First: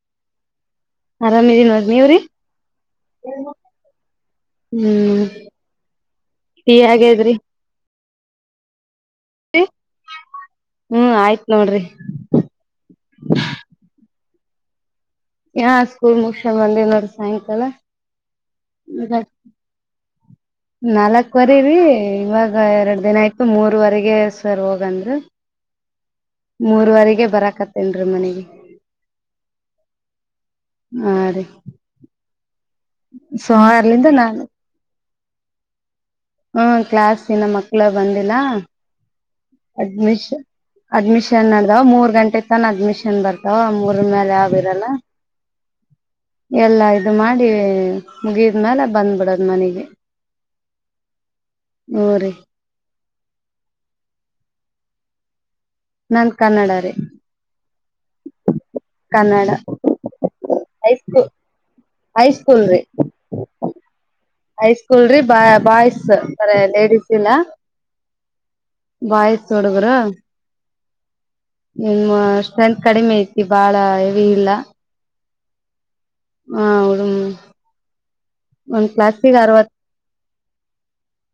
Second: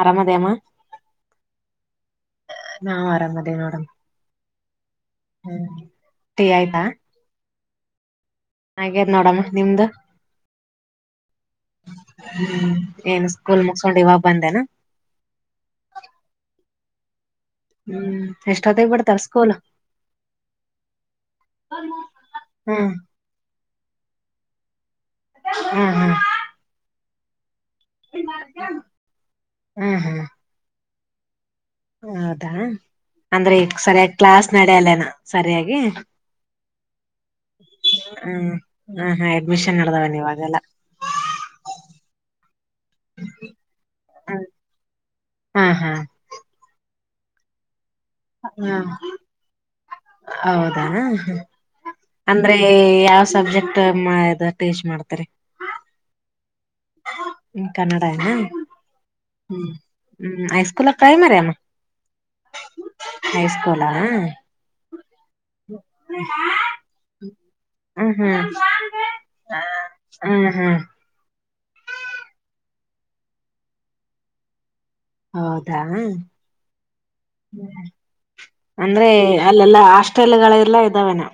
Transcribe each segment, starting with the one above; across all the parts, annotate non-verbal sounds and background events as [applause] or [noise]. ಆರಾಮ್ದಿಯೆಮ್ಮಾ? ಆರಾಮಿದೀನ ನೋಡ್ರಿ ನಿವ್ರಿ? ನಾವ್ ಆರಾಮದೇ ನೋಡಮ್ ಹ್ಮ್ ಹ್ಮ್ ಟೀ ಆಗೇದರಿ. ಆಗೇದ ನೋಡಮ್ಮ ನಿಮ್ದ? ಹ್ಮ್ ಆಯ್ತ್ ನೋಡ್ರಿ ಹ್ಮ ಏನು ಸ್ಕೂಲ್ ಮುಗ್ಸೊಂಡು ಇವಾಗ ಬಂದೇನ? ಯಾ ಸ್ಕೂಲ್ ಮುಗಿಸಿಕೊಂಡು ಬಂದಿನಿ ನೋಡ ಸಾಯಂಕಾಲ ಹ್ಮ್ ಎಷ್ಟೊತ್ತಗ್ ಬಿಡ್ತಾರ ಸ್ಕೂಲ್ ನಾಲ್ಕವರಿ ಇವಾಗ ಹ್ಮ್ ಎರಡ್ ದಿನ ಆಯ್ತು ಮೂರ್ ವರೆಗೆ ಸರ್ ಹೋಗಂದ್ರ. ಹ್ಮ್ ಹ್ಮ್. ಮೂರೂವರೆಗೆ ಬರಾಕತ್ತ. ಹ್ಮ್ ಹ್ಮ. ಹಾ ರೀ. ಹೌದಾ ಸೊ ಅಂದ್ರೆ ಈ ಅಲ್ಲಿಂದ ಸರಿಯಾಗಿ ನಾನು ಕ್ಲಾಸ್ ನಡೆಯಲ್ಲನ ಸರಿಯಾಗಿ - ಹ್ಮ ಕ್ಲಾಸ್ ಇನ್ನ ಮಕ್ಕಳ ಬಂದಿಲ್ಲಾ. ಹ್ಮ್ ಹ ಹಾ ಅಡ್ಮಿಷನ್ ಅಡ್ಮಿ ನಡ್ದಾವನ್ ಇವಾಗೆಲ್ಲ ಅಡ್ಮಿಷನ್ ನಡದಾವ ಮೂರ್ ಗಂಟೆ ತನ ಅಡ್ಮಿಷನ್ ಬರ್ತಾವ ಮೂರ ಮೇಲೆ ಯಾವಿರಲ್ಲ ಹಾ ಹಾ ಎಲ್ಲ ಇದು ಮಾಡಿ ಹ ಮುಗಿದ್ಮೇಲೆ ಬಂದ್ಬಿಡದ್ ಮನೆಗೆ. ಹೌದಾ ಹೂ ರೀ ಅಂದ್ರೆ ಯಾವ ಸಬ್ಜೆಕ್ಟ್ ಇದ ಟೀಚ್ ಮಾಡ್ತೀರಿ. ನಾನ್ ಕನ್ನಡ ರಿ. ಕನ್ನಡ ಅನಾ ಹ್ಮ ಹ್ಮ ಹೈಸ್ಕೂಲಕ್ಕ ಏನ ಹೈಸ್ಕೂ ಪ್ರೈಮರಿ ಅಮ್ಮ. ಹೈಸ್ಕೂಲ್ ರೀ ಹೈಸ್ಕೂಲಾ ಹೈಸ್ಕೂಲ್ ರೀ ಬ ಬಾಯ್ಸ್ ಕರೆ ಲೇಡೀಸ್ಗ ಇಲ್ಲ. ಹ್ಮ್ ಹ್ಮ್ ಬಾಯ್ಸ್ ಹುಡುಗ್ರು. ಹ್ಮ್ ಹ್ಮ್ ನಿಮ್ಮ ಸ್ಟ್ರೆಂತ್ ಕಡಿಮೆ ಐತಿ ಬಾಳ ಹೆವಿ ಇಲ್ಲ. ಹೌದಾ. ಹ ಹುಡು ಒಂದ್ ಅಂದ್ರೆ ಕ್ಲಾಸಿಗೆ ಅರವತ್ ಅಲ್ಲೆಲ್ಲಾ ಹಾಸ್ಟೆಲ್ಗಳೆಲ್ಲ ಇದ್ದಾವೇನ.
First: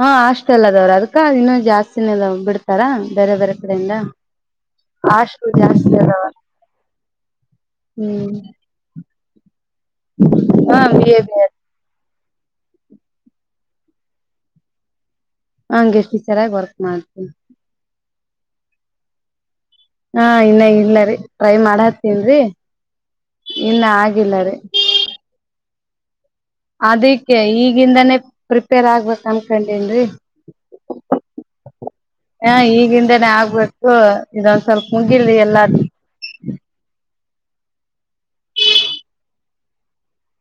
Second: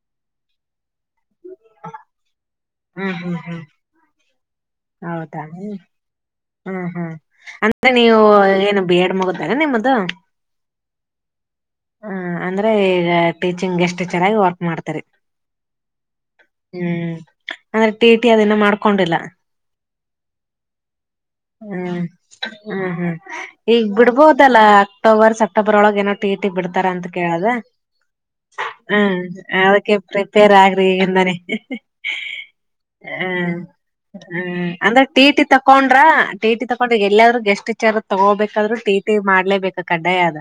ಹಾ ಹಾಸ್ಟೆಲ್ ಅದಾವ್ರಿ ಅದ್ಕ ಇನ್ನು ಜಾಸ್ತಿನ ಅದಾವ ಬಿಡ್ತಾರ ಬೇರೆ ಬೇರೆ ಕಡೆಯಿಂದ ಹೌದ ಹಾಸ್ಟೆಲ್ ಜಾಸ್ತಿ ಅದಾವ ಹ್ಮ ಹ್ಮ್ ಅಂದ್ರೆ ನೀವು ಹ್ಮ್ ಏನು ಬಿ ಎಡ್ ಮುಗದದ? ಹಾ ಬಿ ಎಡ್ ಬಿಎಡ್. ಹ ಅಂದ್ರೆ ಈಗ ಟೀಚಿಂಗ್ ಗೆಸ್ಟ್ ಟೀಚರ್ ಆಗಿ ವರ್ಕ್ ಮಾಡ್ತರಿ ಹಂಗೆ ಟೀಚರ್ ಆಗಿ ವರ್ಕ್ ಹ್ಮ್ ಮಾಡತ ಅಂದ್ರೆ ಟೇಟಿ ಅದನ ಮಾಡ್ಕೊಂಡಿಲ್ಲ ಹಾ ಇನ್ನ ಇಲ್ಲ ರೀ ಟ್ರೈ ಹ್ಮ್ ಮಾಡತ್ತನ್ರಿ ಹ್ಮ್ ಹ್ಮ್ ಇನ್ನ ಈಗ್ ಆಗಿಲ್ಲ ರೀ ಬಿಡ್ಬೋದಲ್ಲ ಅಕ್ಟೋರ್ ಸಪರೋಳನ ಟಿ ಬಿಡ್ತಾರ ಅಂತ ಅದಕ್ಕೆ ಕೇಳದ ಈಗಿಂದಾನೇ ಪ್ರಿಪೇರ್ ಹ ಆಗ್ಬೇಕ ಅದಕ್ಕೆ ಅನ್ಕೊಂಡೇನ್ರಿ ಪ್ರಿಪೇರ್ ಆಗ್ರಿ ಈ ಹ ಈಗಿಂದಾನೇ ಹ ಆಗ್ಬೇಕು ಹ್ಮ ಇದೊಂದ್ ಸ್ವಲ್ಪ ಅಂದ್ರ ಮುಗಿಲಿ ಟೀಟಿ ಎಲ್ಲ ತಕೊಂಡ್ರ ಟೀಟಿ ತಕೊಂಡ್ರಿ ಎಲ್ಲಾದ್ರೂ ಗೆಸ್ಟ್ ವಿಚಾರ ತಗೋಬೇಕಾದ್ ಟೀ ಟೀ ಮಾಡ್ಲೇಬೇಕ ಕಡ್ಡಾಯ ಆದ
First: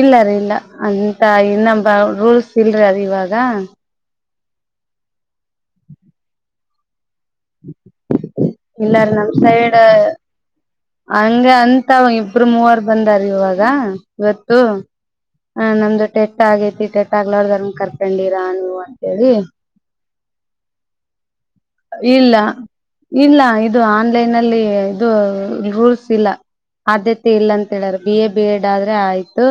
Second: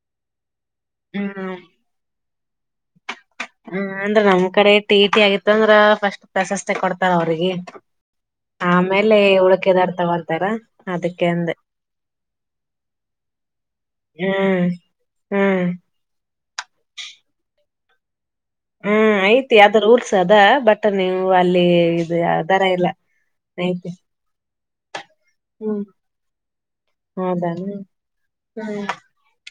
ಇಲ್ಲರಿ ಇಲ್ಲ ಅಂತ ಇನ್ನಬ ರೂಲ್ಸ್ ಇಲ್ರಿ ಅದ ಇವಾಗ ಹ್ಮ ಅಂದ್ರ ನಮ್ ಕಡೆ ಟಿ ಟಿ ಆಗಿತ್ತ ಅಂದ್ರ ಫಸ್ಟ್ ಪ್ರಸಸ್ ತ ಕೊಡ್ತಾರ ಅವ್ರಿಗೆ ಇಲ್ಲಾರೀ ಆಮೇಲೆ ನಮ ಸೈಡ್ ಉಳಕಿದಾರ್ ತಗೊಂತಾರ ಅದಕ್ಕೆ ಹಂಗ ಅಂದೆ ಅಂತ ಅವ ಇಬ್ರು ಮೂವರ್ ಬಂದಾರ ಇವ ಇಾಗ ಇವತ್ತು ಹ್ಮ್ ಹ್ಮ್ ನಮ್ದು ಟೆಟ್ ಆಗೈತಿ ಟೆಟ್ ಆಗ್ಲ ಕರ್ಕೊಂಡಿ ಹ್ಮ್ ಐ್ತ್ ಯಾವ್ದ ರೂಲ್ಸ್ ಅದಾ ಬಟ್ಟ ನೀವು ಅಲ್ಲಿ ಇದು ಇಲ್ಲ ಯಾವ ತರ ಇಲ್ಲ ಇಲ್ಲ ಇದು ನತಿ ಆನ್ಲೈನ್ ಅಲ್ಲಿ ಇದು ರೂಲ್ಸ್ ಇಲ್ಲ ಆದ್ಯತೆ ಇಲ್ಲ ಹೌದಾನ ಅಂತ ಹೇಳಾರ ಬಿ ಎ ಬಿ ಎಡ್ ಹ್ಮ್ ಆದ್ರೆ ಆಯ್ತು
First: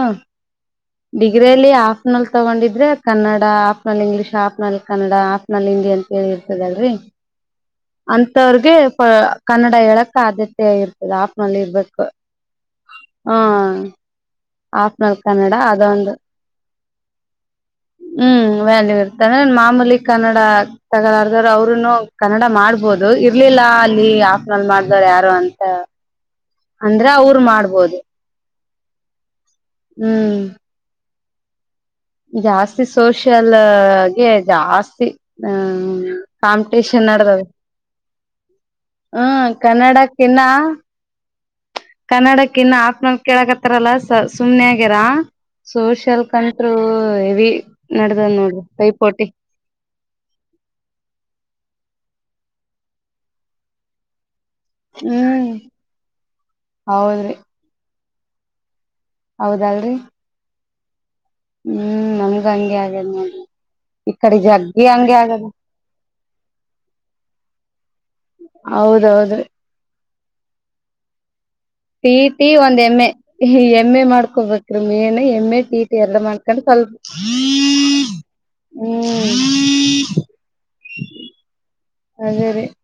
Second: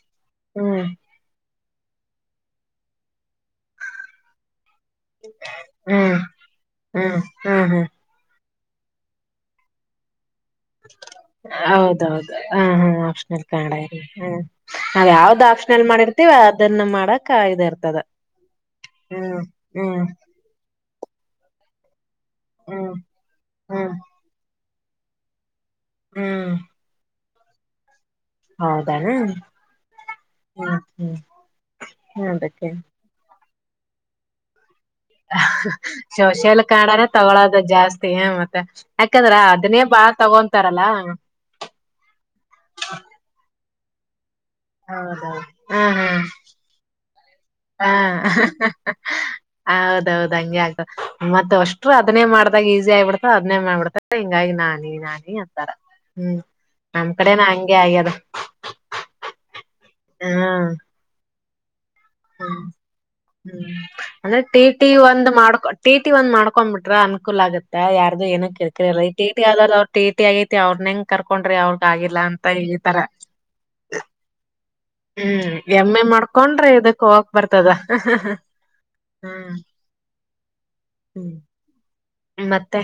ಹ್ಮ್ ಡಿಗ್ರಿ ಅಲ್ಲಿ ಆಫ್ ನಲ್ ತಗೊಂಡಿದ್ರೆ Kannada optional English optional Kannada ಆಫ್ ನಲ್ಲಿ ಹಂಡಿ ಅಂತ ಹ್ಮ್ ಹೇಳಿ ಇರ್ತದಲ್ರಿ ಹ್ಮ್ ಹ್ಮ್ ಹ್ಮ್ ಹ್ಮ್ ಅ ವ್ರಿಗೆ ಕನ್ನಡ ಹೇಳಕ್ ಆದ ಹೌದೌದು ಹ ಹಾ ಹ ಆಪ್ಷನಲ್ ಕ ಹ ನಾವ ಹಾಫ್ನಲ್ ಯಾವ್ದ ಕನ್ನಡ ಆಪ್ಷನಲ್ ಅದೊಂದು ಮಾಡಿರ್ತವಿ ಅದನ್ನ ಮಾಡಕ್ ಇ ಇರ್ತದ ಹ್ಮ್ ವ್ಯಾನ್ಯ ಹ್ಮ್ ಇರ್ತಾನೆ ಮಾಮೂಲಿ ಹ್ಮ್ ಕನ್ನಡ ತಗಲಾರದರು ಅವ್ರುನು ಕನ್ನಡ ಹ್ಮ್ ಮಾಡ್ಬೋದು ಇರ್ಲಿಲ್ಲ ಹ್ಮ್ ಅಲ್ಲಿ ಆಫ್ನಲ್ ಮಾಡ್ದವ್ ಯಾರು ಅಂತ ಅಂದ್ರೆ ಅವರು ಮಾಡ್ಬೋದು ಹೌದಣ ಹ್ಮ್ ಹ್ಮ ಹ್ಮ್ ಹ್ಮ ಅದಕ್ಕೆ ಜಾಸ್ತಿ ಸೋಷಲ್ಗೆ ಜಾಸ್ತಿ ಹ್ಮ ಶೌಚಲ್ ಕಾಣ್ರ ಕಾಂಪಿಟೇಷನ್ ನಡ್ದದ ತಗೊಳೋದ ಜಾಸ್ತಿ ಹ ಮತ್ತೆ ಯಾಕಂದ್ರ ಹ್ಮ್ ಅದನ್ನೇ ಬ ಹ ತಗೊಂತಾರಲ್ಲ ಕನ್ನಡಕ್ಕ ಇನ್ನು ಆಾಕ್ನ ಕೇಳಕ್ತ್ತಾರಲ್ಲ ಸುಮ್ನೆ ಆಗ್ಯಾರ ಹೌದೌದು ಹ್ಮ ಸೋಷಲ್ ಕಂಟ್ರರು ಹೆವಿ ಹ್ಮ್ ನಡದದ್ ಹ ನೋಡ್ರಿ ಕೈಪೋಟಿ ಹೌದೌದ್ ಹಂಗೆ ಆಗ್ತ ಮತ್ತತ್ ಅಷ್ಟರು ಅದನೇ ಮಾಡ್ದಾಗ ಈಸಿ ಆಗ್ಬಿಡ್ತ ಅದ್ನೇ ಮಾಡ್ಬಿಡ್ತ ಹಂಗಾಗಿ ನಾನಿ ನಾನಿ ಹ್ಮ್ ಅಂತಾರ ಹ್ಮ್ ನಮ್ ಹೌದ್ರಿ ಕಡೆನ ಹಗೆ ಆಗ್ಯದ ಹೌದಲ್ರಿ ಹ್ಮ್ ನಮ್ಗೆ ಹ್ಮ್ ಅಂಗಗೆ ಆ ಹ್ಮ್ ಅಂದ್ರೆ ಟಿ ಟಿ ಹಂಗೆ ಒಂದ್ ಆಗದ ಮಾಡ್ಕೊ ಟಿ ಟಿ ಒಂದ್ ಮಾಡ್ಕೊಂಡ್ ಬಿಟ್ರೆ ಅನ್ಕೂಲ ಆಗತ್ತೆ ಯ ಏನ ಕ ಟಿ ಹೌದೌದ್ರಿ ಆದ್ರ ಅವ್ರ ಟಿ ಆಐತಿ ಅವ್ರ ಹೆಂಗ ಕರ್ ಪ್ರೀತಿ ಒಂದ್ ಎಮ್ಮೆ ಎಮ್ಮೆ ಮಾಡ್ಕೊಬು ಮನ ಹ್ಮ್ ಎಮ್ಮೆ ಟೀಟ ಎಮ್ ಎ ಎರಲ್ಲ ಮಾಡ್ಕೊಂಡು ಮಾಡ್ಕೊಂಡ್ರೆ ಸಲ್ ಇದಕ್ ಹೋಗಕ್ ಬರ್ತದ ಓ ಹ್ಮ್ ಹ್ಮ್ ಮತ್ತೆ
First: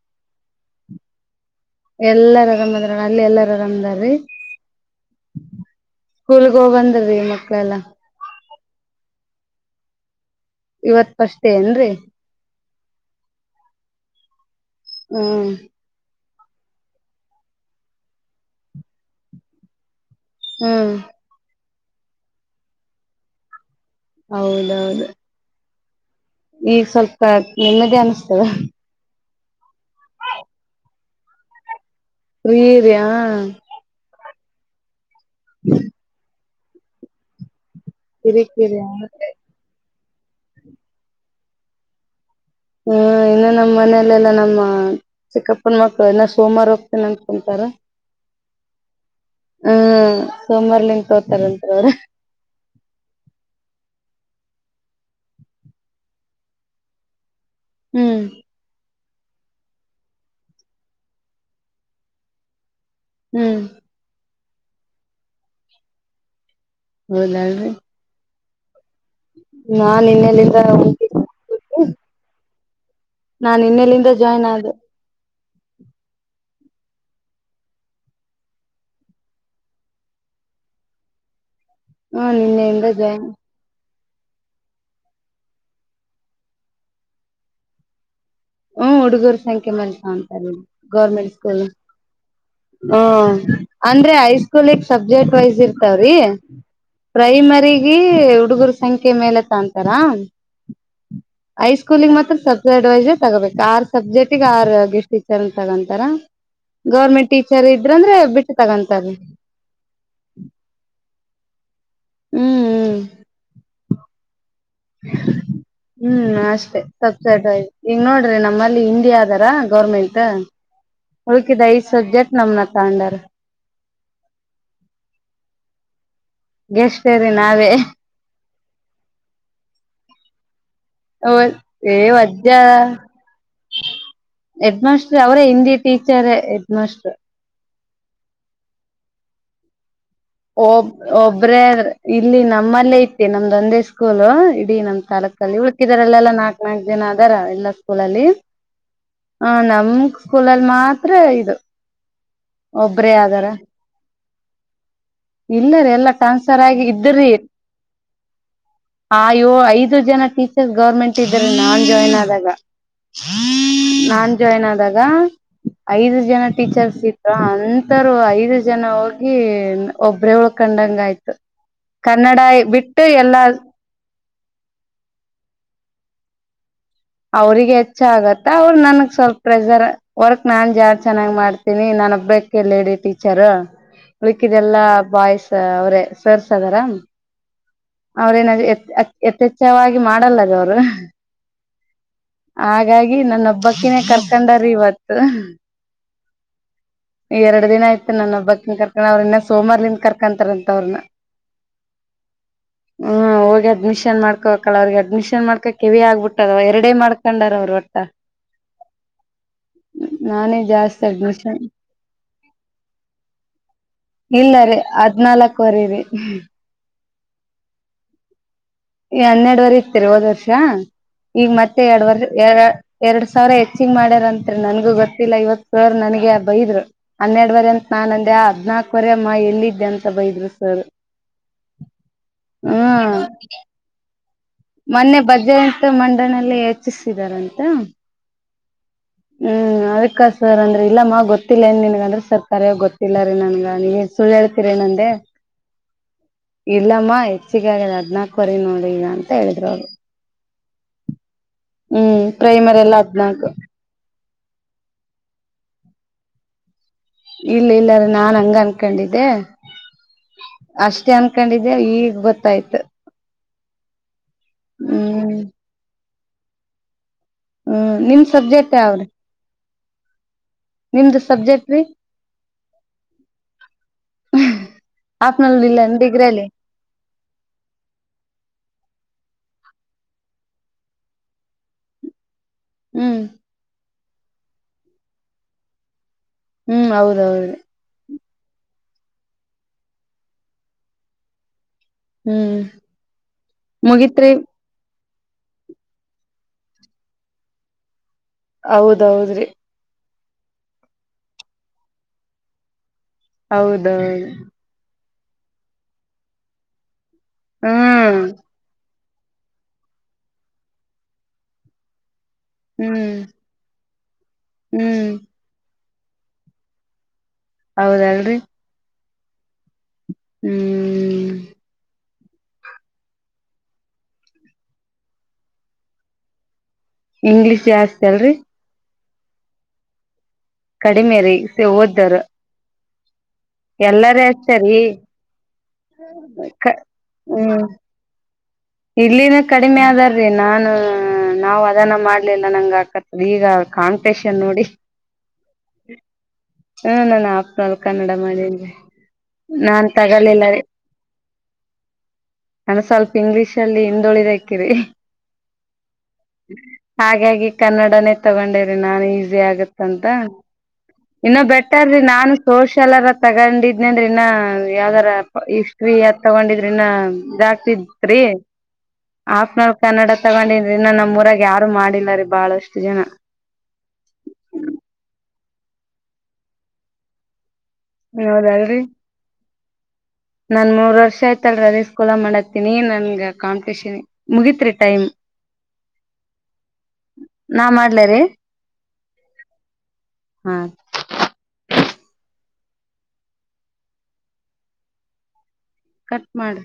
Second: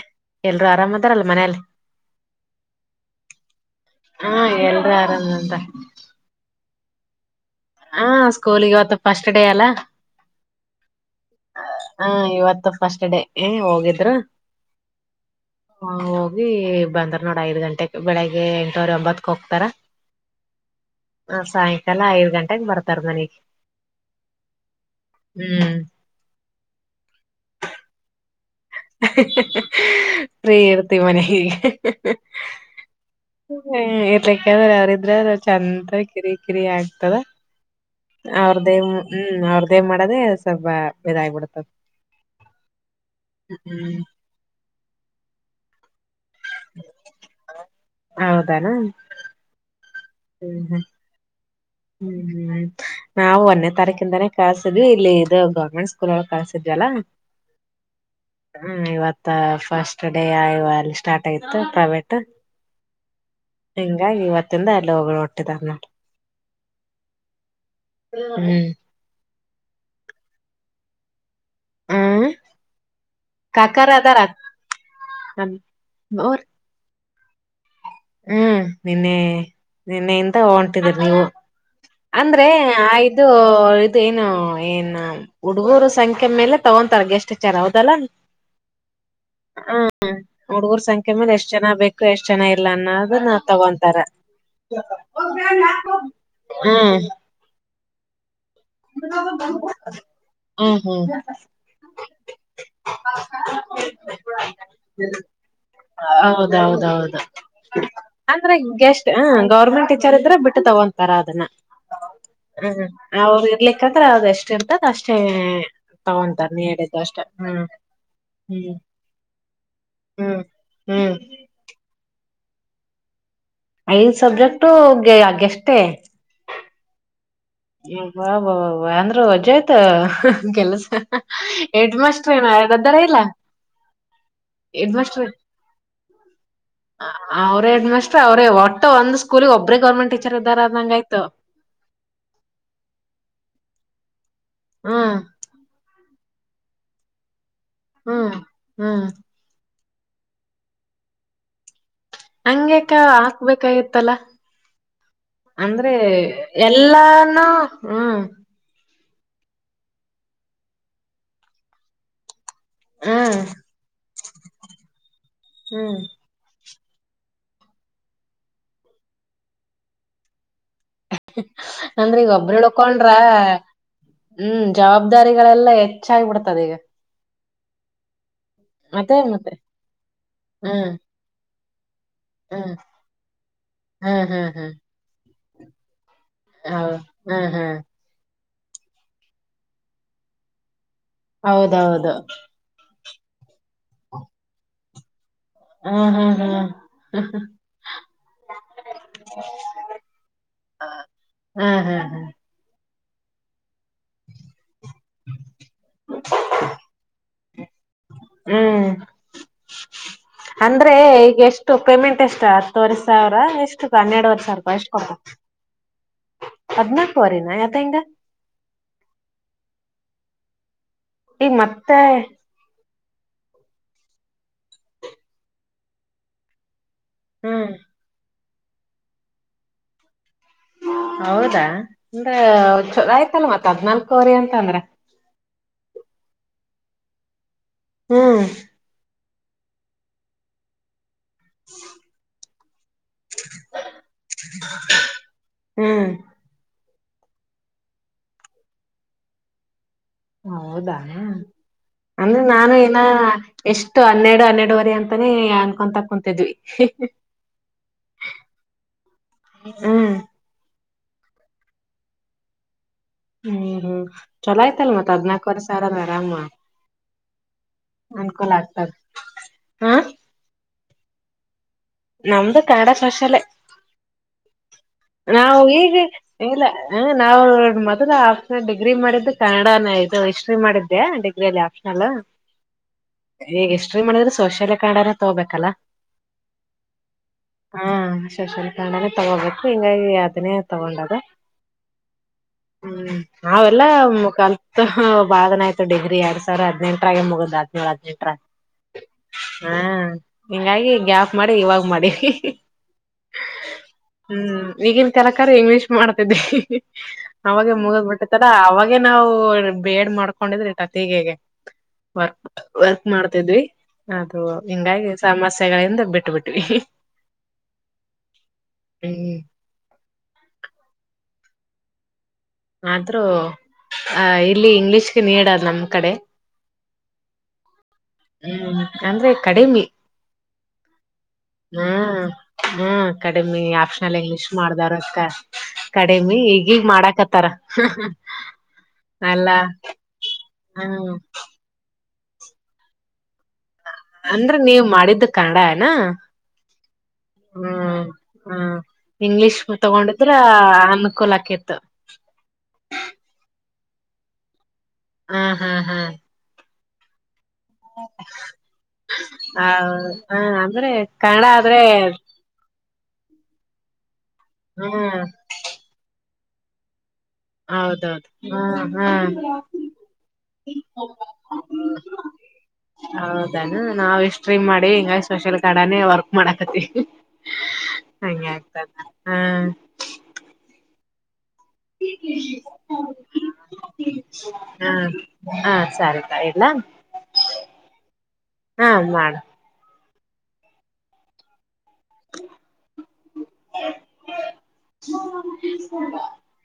ಎಲ್ರು ಆರಾಮ್ದಾರಲ್ಲ ಮನೇಲಿ ಎಲ್ಲಾರ ರಮದ್ರ ಅಲ್ಲಿ ಎಲ್ಲಾರ ರಮದಾರೀೂ ಹಾ ಎಲ್ರು ಆರಾಮಂತ ಗೋಬಂದ್ರ ರೀ ಮತ್ತೆ ಹಾ ಸ್ಕೂಲ್ಗ ಅವತ್ತು ಪಫಸ್ಟ್ ಡೇ ಅಲ್ಲಾ ಇವತ್ ಫಸ್ಟ್ ಡೇ ಏನ್ರಿ ಹಾ ಇವತ್ತು ಫಸ್ಟ್ ಡೇ ಹೋಗಿದ್ರು ಹಾ ಹ ಬಂದ್ರ ನೋಡ ಐದ್ ಗಂಟೆ ಬೆಳಿಗ್ಗೆ ಎಂಟವ್ರ ಎಂಬತ್ತಕ್ ಹೋಗ್ತಾರ ಹ್ಮ್ ಹ ಸಾಯಂಕಾಲ ಐದ್ ಗಂಟೆಗೆ ಬರ್ತಾರ ಮನೆಗೆ ಹೌದೌದು ಈಗ ಸ್ವಲ್ಪ ನೆಮ್ಮದಿ ಅನಿಸ್ತದ ಪ್ರರ್ತಿ ಮನೆಗೆ ಪ್ರೀ ಇದ್ಯಾ. ಯೇಕಾದ್ರೆ ಯಾರಿದ್ರ ಚೆಂದ ಕಿರಿ ಕಿರಿ ಆಗ್ತದ. ಅವ್ರ್ದ ಕಿರಿಕಿರಿ ಹ್ಮ ಹ್ಮ್ ಅವ್ರ್ದೇ ಮಾಡದೇ ಸ್ವಲ್ಪ ಇದಾಗಬಿಡ್ತದ. ಹ್ಮ ಇನ್ನು ನಮ್ಮ್ ಹ್ಮ್ ಮನೆಯಲೆಲ್ಲಾ ನಮ್ಮ ಚಿಕ್ಕಪ್ಪನ ಮಕ್ಳ ಸೋಮವಾರ ಹೋಗ್ತೀನ ಅನ್ಕಂತಾರ ಹೌದಾನ ಹ್ಮ‌. ಹ್ಮ್ ಹ್ಮ್ ಸೋಮವಾರಲಿ ತೋತಾರಂತೆ. ಹ್ಮ್ ಹ್ಮ್ ನಾವು ಒನ್ನೆ ತಾರಿಕ್ ಯಿಂದ ಕಸಿದ್ವಿ ಇಲ್ಲಿ ಇದು ಗೌರ್ಮೆಂಟ್ ಸ್ಕೂಲ್ ಒಳ ಕಳ್ಸಿದ್ವಲ್ಲಾ. ಹ್ಮ್ ಹ್ಮ್ ಈವತ್ತು ಫಸ್ಟ್ ಡೇ ಆಯವ ಅಲ್ಲಿ ಸ್ಟಾರ್ಟ್ ಆಗತ್ತು ಪ್ರೈವೇಟ್. ಹ್ಮ್ ಹಿಂಗಾಗಿ ಇವತ್ತಿಂದ ಎಲ್ಲಿ ಹಗಳು ಹೊಟ್ಟಿದಾರ್ ನಾಡ. ಹೌದಲ್ರಿ ಹ್ಮ್ ನಾನ್ ಇನ್ನೆಲ್ಲಿಂದ [unintelligible] ಹ್ಮ ನಾ ಕಾಕಾರ ನೆನ್ನೆಲಿಂದ ಅದಾರ ಜಾಯಿನ್ ಆದೆ. ಅವ್ರ ಹ್ಮ್ ನಿನ್ನೆ ನಿನ್ನೆಯಿಂದ ಹೊಂಟಿದರಿ ನೀವು. ಹ್ಮ ಅಂದ್ರೆ ನಿನ್ನೆಯಿಂದ ಜಾಯ್ನ್ ಆದು. ಏನು ಏನ್ ಹುಡುಗರ ಸಂಖ್ಯ ಮೇಲೆ ತಗೊಂತಾರ ಎಷ್ಟ್ಟಿಚಾರ್ ಹೌದಲ್ಲ. ಹ್ಮ ಹುಡುಗರ ಸಂಖ್ಯೆ ಮೇಲ್ ತಂತಾರೆ ಹುಡುಗೂರ್ ಸಂಖ್ಯೆ ಗೌರ್ಮೆಂಟ್ ಮೇಲೆ ಎಷ್ಟ್ ಸ್ಕೂಲ್. ಜನ ಬೇಕು ಎಷ್ಟ್ ಜನ ಇಲ್ಲ ಹ ಅನ್ನೋದನ್ನ ತಗೊಂತಾರ ಅಂದ್ರೆ ಹೈಸ್ಕೂಲ್ಗ್ ಸಬ್ಜೆಕ್ಟ್ ವೈಸ್ ಇರ್ತಾವ್ರಿ ಹ್ಮ್ ಪ್ರೈಮರಿ. ರಗ ಹುಡುಗರ ಸಂಖ್ಯೆ ಮೇಲೆ ತಾಂತರ. ಹ್ಮ್ ಹ್ಮ್ ಹೈ ಸ್ಕೂಲಗ್ ಮಾತ್ರ ಸಬ್ಜೆಡ್ ವೈಸ್ ತಗೋಬೇಕು ಆರ್ ಸಬ್ಜೆಕ್ಟಗ ಆರ್ ಗಿಫ್ಟ್ ಟೀಚರ್ ತಗೊಂತಾರ. ಹೌದೌದೌದು ಗೌರ್ಮೆಂಟ್ ಟೀಚರ್ ಇದ್ರಂದ್ರೆ ಬಿಟ್ಟು ಅಂದ್ರೆ ಸ್ಟ್ ತಗೊಂತಾರೀ ಹ ಗೌರ್ಮೆಂಟ್ ಟೀಚರ್ ಇದ್ರೆ ಬಿಟ್ಟು ತಗೊಂತಾರ ಅ. ಹ ಹ್ಮ್ ಅವ್ರ. ಹ್ಮ್ ತಗೊಂತಾರ ನೀ ಅಷ್ಟೆ ಹೇಳಿದ್ದು ಸಪ್ಸಡ್ ಹ್ಮ್ ಈಗ ನೋಡ್ರಿ ಹ್ಮ್ ನಮ್ಮಲ್ಲಿ ಇಂಡಿಯಾ ಅದಾರಾ. ಗೌರ್ಮೆಂಟ್ ಹ್ಮ್ ಹ್ಮ್ ಹುಡುಕಿದ ಐದ್ ಸಬ್ಜೆಕ್ಟ್ ನಮನ ತಾಂಡರ್. ಐದು ಸಬ್ಜೆಕ್ಟುಗೆಷ್ಟೇ. ಗೆಸ್ಟ್ ಬ ಬ ಬ ಅಂದ್ರು ಅಜಯ್ತ ಕೆಲ್ಸ ಏ ಹೆಮಸ್ ವಜ್ಜ ದರ ಇಲ್ಲ. ಹೆಡ್ ಮಾಸ್ಟರ್ ಅವರೇ ಹಿಂದಿ ಟೀಚರ್ ಹೆಡ್ ಮಾಸ್ಟರ್. ಅವ್ರ ಒಟ್ಟ ಒಂದು ಸ್ಕೂಲ್ಗ್ ಒಬೇ ಗವ್ರ್ಮೆಂಟ್ ಟೀಚರ್. ಇದ್ದಾರ ಒಬ್ ಅದಂಗ ಆಯ್ತು ಒಬ್ರೇ. ಇಲ್ಲಿ ನಮ್ಮಲ್ಲೇ ಇತ್ತ ನಮ್ದ ಒಂದೇ ಸ್ಕೂಲ್ ಇಡ ನಮ್ ಹ್ಮ್ ತಾಲೂಕಲ್ಲಿ ಉಳಕಿದರೆಲ್ಲೆಲ್ಲ. ನಾಕ್ ನಾಕ್ ಜನ ಅದರ ಎಲ್ಲ ಸ್ಕೂಲ್ಲಿ ಹ್ಮ್ ಹ್ಮ್ ಅ ಹ ಸ್ಕೂಲಲ್ಲಿ ಮಾತ್ರ ಇದು. ಹಂಗೇಕ ಒಬ್ರೇ ಅದಾರ ಹಾಕ್ಬೇಕಾಗಿತ್ತಲ್ಲ. ಇಲ್ಲರಿ ಅಂದ್ರೆ ಎಲ್ಲಾ ಟ್ರಾನ್ಸ್ಫರ್ ಆಗಿ ಎಲ್ಲಾನೂ ಹ್ಮ್ ಆಯೋ ಐದು ಜನ ಟೀಚರ್ಸ್ ಗೌರ್ಮೆಂಟ್ ಇದ್ದಾರೆ ನಾನ್ ಜಾಯ್ನ್ ಆದಾಗ. ಹ್ಮ್ ನಾನ್ ಜಾಯಿನ್ ಆದಾಗ ಹ್ಮ್ ಐದು ಜನ. ಟೀಚರ್ಸ್ ಇದರು ಅಂತರು ಐದು ಜನ ಹೋಗಿ ಒಬ್ರೆ ಉಳ್ ಕಂಡಂಗ ಆಯ್ತು ಅಂದ್ರೆ ಈಗ ಕನ್ನಡ ಒಬ್ಬ್ರ ಬಿಟ್ಟು ಇಳ್ಕೊಂಡ್ರ ಎಲ್ಲಾ. ಹ್ಮ್ ಜವಾಬ್ದಾರಿಗಳೆಲ್ಲಾ ಹೆಚ್ಚಾಗಿಬಿಡ್ತದ ಈಗ. ಅವ್ರಿಗೆ ಹೆಚ್ಚ ಆಗತ್ತ ಅವ್ರ ನನ್ಗ್ ಮತ್ತೆ ಸ್ವಲ್ಪ ಮತ್ತೆ ಪ್ರೆಸರ್ ವರ್ಕ್ ನಾನ್ ಜಾ ಹ್ಮ್ ಚೆನ್ನಾಗ್ ಮಾಡ್ತೀನಿ ನಾ ನಾನ ಹಬ್ಬಕ್ಕೆ ಹ್ಮ್ ಲೇಡಿ ಟೀಚರ್ ಹ್ಮ್ ಉಳಕ್ಕ ಹ್ಮ್ ಹ್ಮ್ ಇದೆಲ್ಲಾ ಬಾಯ್ಸ್. ಅವ್ರೇ ಸೇರ್ಸದಾರ ಹೌ ಹ್ಮ್ ಹ್ಮ್ ಅವ್ರೇನ್ ಯಥೇಛವಾಗಿ ಮಾಡಲ್ಲ ಅವರು. ಹೌದೌದು ಹಾಗಾಗಿ ನನ್ನೊಬ್ಬಕ್ಕಿನೇ ಕರ್ಕಂಡ್ರೀ ಇವತ್ತು. ಹ್ಮ್ ಹ್ಮ್ ಹ್ಮ್ ಎರಡು ದಿನ ಆಯ್ತ್ ನನ್ನ ಹಬ್ಬಕ್ಕನ್ ಕರ್ಕೊಂಡ ಅವ್ರ ಇನ್ನ ಸೋಮಾರ್ಲಿಂದ ಕರ್ಕೊಂತಾರಂತ ಅವ್ರನ್ನ ಹ್ಮ್ ಹ್ಮ್ ಹ್ಮ್ ಹೋಗಿ ಅಡ್ಮಿಷನ್ ಮಾಡ್ಕೋಕಲ್ಲ ಅವ್ರಿಗೆ ಅಡ್ಮಿಷನ್ ಮಾಡ್ಕ ಕೆವಿ ಆಗ್ಬಿಟ್ಟದವ ಎರಡೆೇ ಮಾಡ್ಕ. ಕಖಂಡಾರ ಅವರು ಒಟ್ಟ ಹ್ಮ್ ನಾನೇ ಅಂದ್ರೆ ಜಾಸ್ತಿ ಈಗೆ ಅಡ್ಮಿಷನ್ ಎಷ್ಟು ಪೇಮೆಂಟ್ ಎಷ್ಟ ಹತ್ತುವರೆ ಸಾವರ ಎಷ್ಟು ಹನ್ನೆರಡವರೆ ಸಾವಿರ ರೂಪ ಎಷ್ಟು ಕೊಡ್ಬೇಕ ಹ್ಮ್ ಅದನ್ನ ಅವರಿನ ಯತಿಂದ ಹನ್ನೆರುವರೆ ಇತರಿ ಹೋದ್ ವರ್ಷ ಈಗ ಮತ್ತೆ ಎರಡ್ ವರ್ಷ ಎ ಎರಡ್ ಸಾವಿರ ಹೆಚ್ಚಗ್ ಮಾಡ್ಯಾರತ್ರಿ ನನ್ಗೂ ಗೊತ್ತಿಲ್ಲ ಇವತ್ ಸಾವಿರ ನನ್ಗೆ ಬೈದ್ರು ಹನ್ನೆರಡುವರೆ ಹ್ಮ್ ಅಂತ ನಾನ್ ಅಂದೆ ಆ ಹದ್ನಾಕವರೆ ಅಮ್ಮ ಎಲ್ಲಿದ್ದೆ ಅಂತ ಬೈದ್ರು ಸರ್ ಹೌದಾ ಅಂದ್ರ ಹ್ಮ್ ರಯ್ತಲ್ಲ ಮಾತಾ ಮೊನ್ನೆ ಬಜ್ರಂತ ಮಂಡನಲ್ಲ ಯಚಿಸಿದಾರಂತೆ ಹ್ಮ್ ಹ್ಮ್ ಅದ್ಕ್ಕ ಸರ್ ಅಂದ್ರೆ ಇಲ್ಲ ಮಾ ಗೊತ್ತಿಲ್ಲ ನ್ ನಿನ್ಗಂದ್ರೆ ಸರ್ ಕರ ಗೊತ್ತಿಲ್ಲ ಇಲ್ಲ ರೀ ನನ್ಗ ನೀ ಸುಳ್ಳು ಹೇಳ್ತೀರಿ ನಂದೆ ಹ್ಮ್ ಇಲ್ಲಮ್ಮ ಹೆಚ್ಚಿಗಗ್ ಹದ್ನಾಕುವರೆ ನೋಡಿ ಈಗ ಅಂತ ಹೇಳಿದ್ರು ಅವ್ರು ಹೌದಾ ಹ್ಮ್ ಅಂದ್ರೆ ನಾನು ಪ್ರೈಮರಿ ಎಲ್ಲ ಇನ್ನ ಹದ್ನಾಲ್ಕು ಎಷ್ಟು ಹನ್ನೆರಡು ಹನ್ನೆಡವರೆ ಅಂತಾನೇ ಅನ್ಕೊಂತಾ ಕುತಿದ್ವಿ ಇಲ್ಲ ಇಲ್ಲಾರೀ ನಾ ಹಂಗ ಅನ್ಕೊಂಡಿದ್ದೆ ಹ್ಮ್ ಅಷ್ಟೇ ಅನ್ಕೊಂಡಿದ್ದೆ ಈಗ್ ಗೊತ್ತಾಯ್ತು ಹ್ಮ್ ಹ್ಮ್ ಚಲೋ ಆಯ್ತಲ್ ಮತ್ತ ಹ್ಮ್ ಅದ್ನಾಕವರೆ ಸಾರ ಆರಾಮ ಹ್ಮ ನಿಮ್ ಅನ್ಕೂಲ ಸಬ್ಜೆಕ್ಟ್ ಆಗ್ತದ ಯಾವ್ರಿ ಹ ನಿಮ್ದು ಸಬ್ಜೆಕ್ಟ್ ರೀ ನಮ್ದು ಕಡ ಕಶಾಲ ನಾವು ಆಪ್ನಲ್ಲಿ ಇಲ್ಲ ಈಗ ಡಿಗ್ರಿ ಅಲ್ಲಿ ಇಲ್ಲ ನಾವು ಮೊದಲ ಆಫ ಡಿಗ್ರಿ ಮಾಡಿದ್ದ ಕ ಇದು ಹಿಸ್ಟ್ರಿ ಮಾಡಿದ್ದೆ ಡಿಗ್ರಿಲ್ಲಿ ಆಪ್ನಲ್ ಹ್ಮ್ ್ರೀ ಮಾಡಿದ್ರೆ ಸೋಶಲ್ಯ ಕಾರ ತಗೋಬೇಕಲ್ಲಾ ಹ್ಮ್ ಹೌದೌದು ಸಷನ್ ಕಂಡನ ತಗೋಬೇಕು ಹಿಂಗಾಗಿ ಅ್ದನೇ ತಗೊಂಡದ ಹ್ಮ್ ಹ್ಮ್ ನಾವೆಲ್ಲ ಮು ಮುಗಿತ್ರಿ ಕಲ್ತ್ ಹ ಬ್ನಯ್ತ ಗ್ರರಿ ಎರಡ್ಾವಿರ ಹದ್ಂಟರಾಗ ಮುಗ್ದ್ ಹಿನೇಳು ಹದಿನದು ಹೌದೌದ್ರಿ ಹ್ಮ್ ಹಿಂಗಾಗಿ ಗ್ಯಾಪ್ ಮಾಡಿ ಇವಾಗ್ ಮಾಡಿ ಹೌದು ಹ್ಮ್ ಈಗನ್ ಕೆಲಕ ಇಂಗ್ಲೀಷ್ ಮಾಡ್ತಿದ್ದೆ ಅವಾಗ ಮುಗದ್ ಹ್ಮ್ ಬಿಟ್ಟತ್ತರ ಅವಾಗ ಹಾಗೆ ನಾವು ಬೇಡ್ ಮಾಡ್ಕೊಂಡಿದ್ರಿಟತಿಗೆಗೆ ವರ್ಕ್ ವರ್ಕ್ ಹ್ಮ್ ಮಾಡ್ತಿದ್ವಿ ಅದು ಹಿಂಗಾಗಿ ಹ್ಮ್ ಸಮಸ್ಯೆಗಳಿಂದ್ರ. ಬಿಟ್ಟ ಬಿಿಟ್ಟವಿ ಹೌದ್ರಿ ಹ್ಮ ಹ್ಮ್ ಆದ್ರೂ ಅ ಇಲ್ಲಿ ಇಂಗ್ಲಿಷ್ಗೆ ನೀಡದ್ ನಮ್ ಕಡೆ ಇಂಗ್ಲಿೀಷ್ ಜಾಸ್ತಿ ಅಲ್ರಿ ಹ್ಮ್ ಅಂದ್ರೆ ಕಡಿಮೆ ಕಡಿಮೆ ರೀ ಓದೋರು ಹ್ಮ್ ಹ್ಮ್ ಕಡಿಮೆ ಎಲ್ಲಾರ ಆಪ್ಷನಲ್ ಇಂಗ್ಲಿಷ್ ಅಷ್ಟೇ ರೀ ಮಾಡ್ದಾರ ಅತ್ತ ಕಡಿಮೆ ಈಗೀಗ್ ಮಾಡಕತ್ತಾರ ಹ್ಮ್ ಇಲ್ಲಿನ ಕಡಿಮೆ ಅದಾರೀ ನಾನು ಹ್ಮ ನಾವ್ ಅದನ್ನ ಮಾಡ ಲ್ಲೆಲ್ಲ ನಂಗ ಆಕದೆ ಈಗ ಕಾಂಪಿಟೇಷನ್ ಅಂದ್ರೆ ನೋಡಿ ನೀವ್ ಮಾಡಿದ್ದ ಕಾಣ ಏನ ಹ್ಮ ನಾನು ಅಸ್ಪ್ನಲ್ ಕನ್ನಡ ಮಾಡಿನ್ರಿ ಹ್ಮ್ ಇಂಗ್ಲಿಷ್ ನಾನ್ ತಗೊಂಡಿದ್ರ ತಗಲಿಲ್ಲರಿ. ಅನುಕೂಲ ಆಕಿತ್ತು ನಾನು ಸ್ವಲ್ಪ ಇಂಗ್ಲಿಷ್ ಅಲ್ಲಿ ಹಿಂದುಳಿದಕಿರಿ. ಹ್ಮ್ ಹ್ಮ್ ಹ್ಮ್ ಹಾಗಾಗಿ ಕನ್ನಡನೇ ತಗೊಂಡೇರಿ ನಾನ್ ಈಸಿ ಆ ಆಗತ್ತಂತ. ಹ ಅಂದ್ರೆ ಇನ್ನ ಕನ್ನಡ ಆದ್ರೆ ಬೆಟ್ಟರಿ ನಾನು ಸೋಷೆಲ್ ಆರ ತಗೊಂಡಿದ್ನ ಅಂದ್ರ ಇನ್ನ ಯಾವ್ದಾರ ಹ್ಮ್ ಹಿಸ್ಟ್ರಿ ಅದ್ ತಗೊಂಡಿದ್ರಿನ. ಇದಕ್ತಿತ್ರಿ ಹೌದೌದು ಹ್ಮ್ ಹ್ಮ್ ಆಫ್ನಲ್ ಕನ್ನಡ ತಗೊಂಡಿನ್ರಿ ಇನ್ನ ನಮ್ಮೂಊರಾಗ ಯಾರು ಮಾಡಿಲ್ಲರಿ ಹೌದನು ನಾವ್ ಹಿಸ್ಟ್ರಿ ಮಾಡಿವಿ ಹಿಂಗಾಗಿ ಸ್ ಸೋಷಲ್ ಕಡಾನೇ ವರ್ಕ್ ಮಾಡಕತಿ ಹಂಗಾಗಿ ಆತ ಹ. ನನ್ ಮೂರ್ ವರ್ಷ ಆಯ್ತ. ತಲ್ರಿ ಅದೇ ಸ್ಕೂಲ ಮಾಡತನಿ ನನ್ಗ ಕಾಂಪಿಟಷನ್ ಮುಗಿತ್ರಿ ಟೈಮ್. ಐ ಇಲ್ಲ ನಾ ಮಾಡ್ಲಾರಿ ಹಾ ಮಾಡ. ಹಾ [unintelligible] ಕಟ್ ಮಾಡ್ರಿ.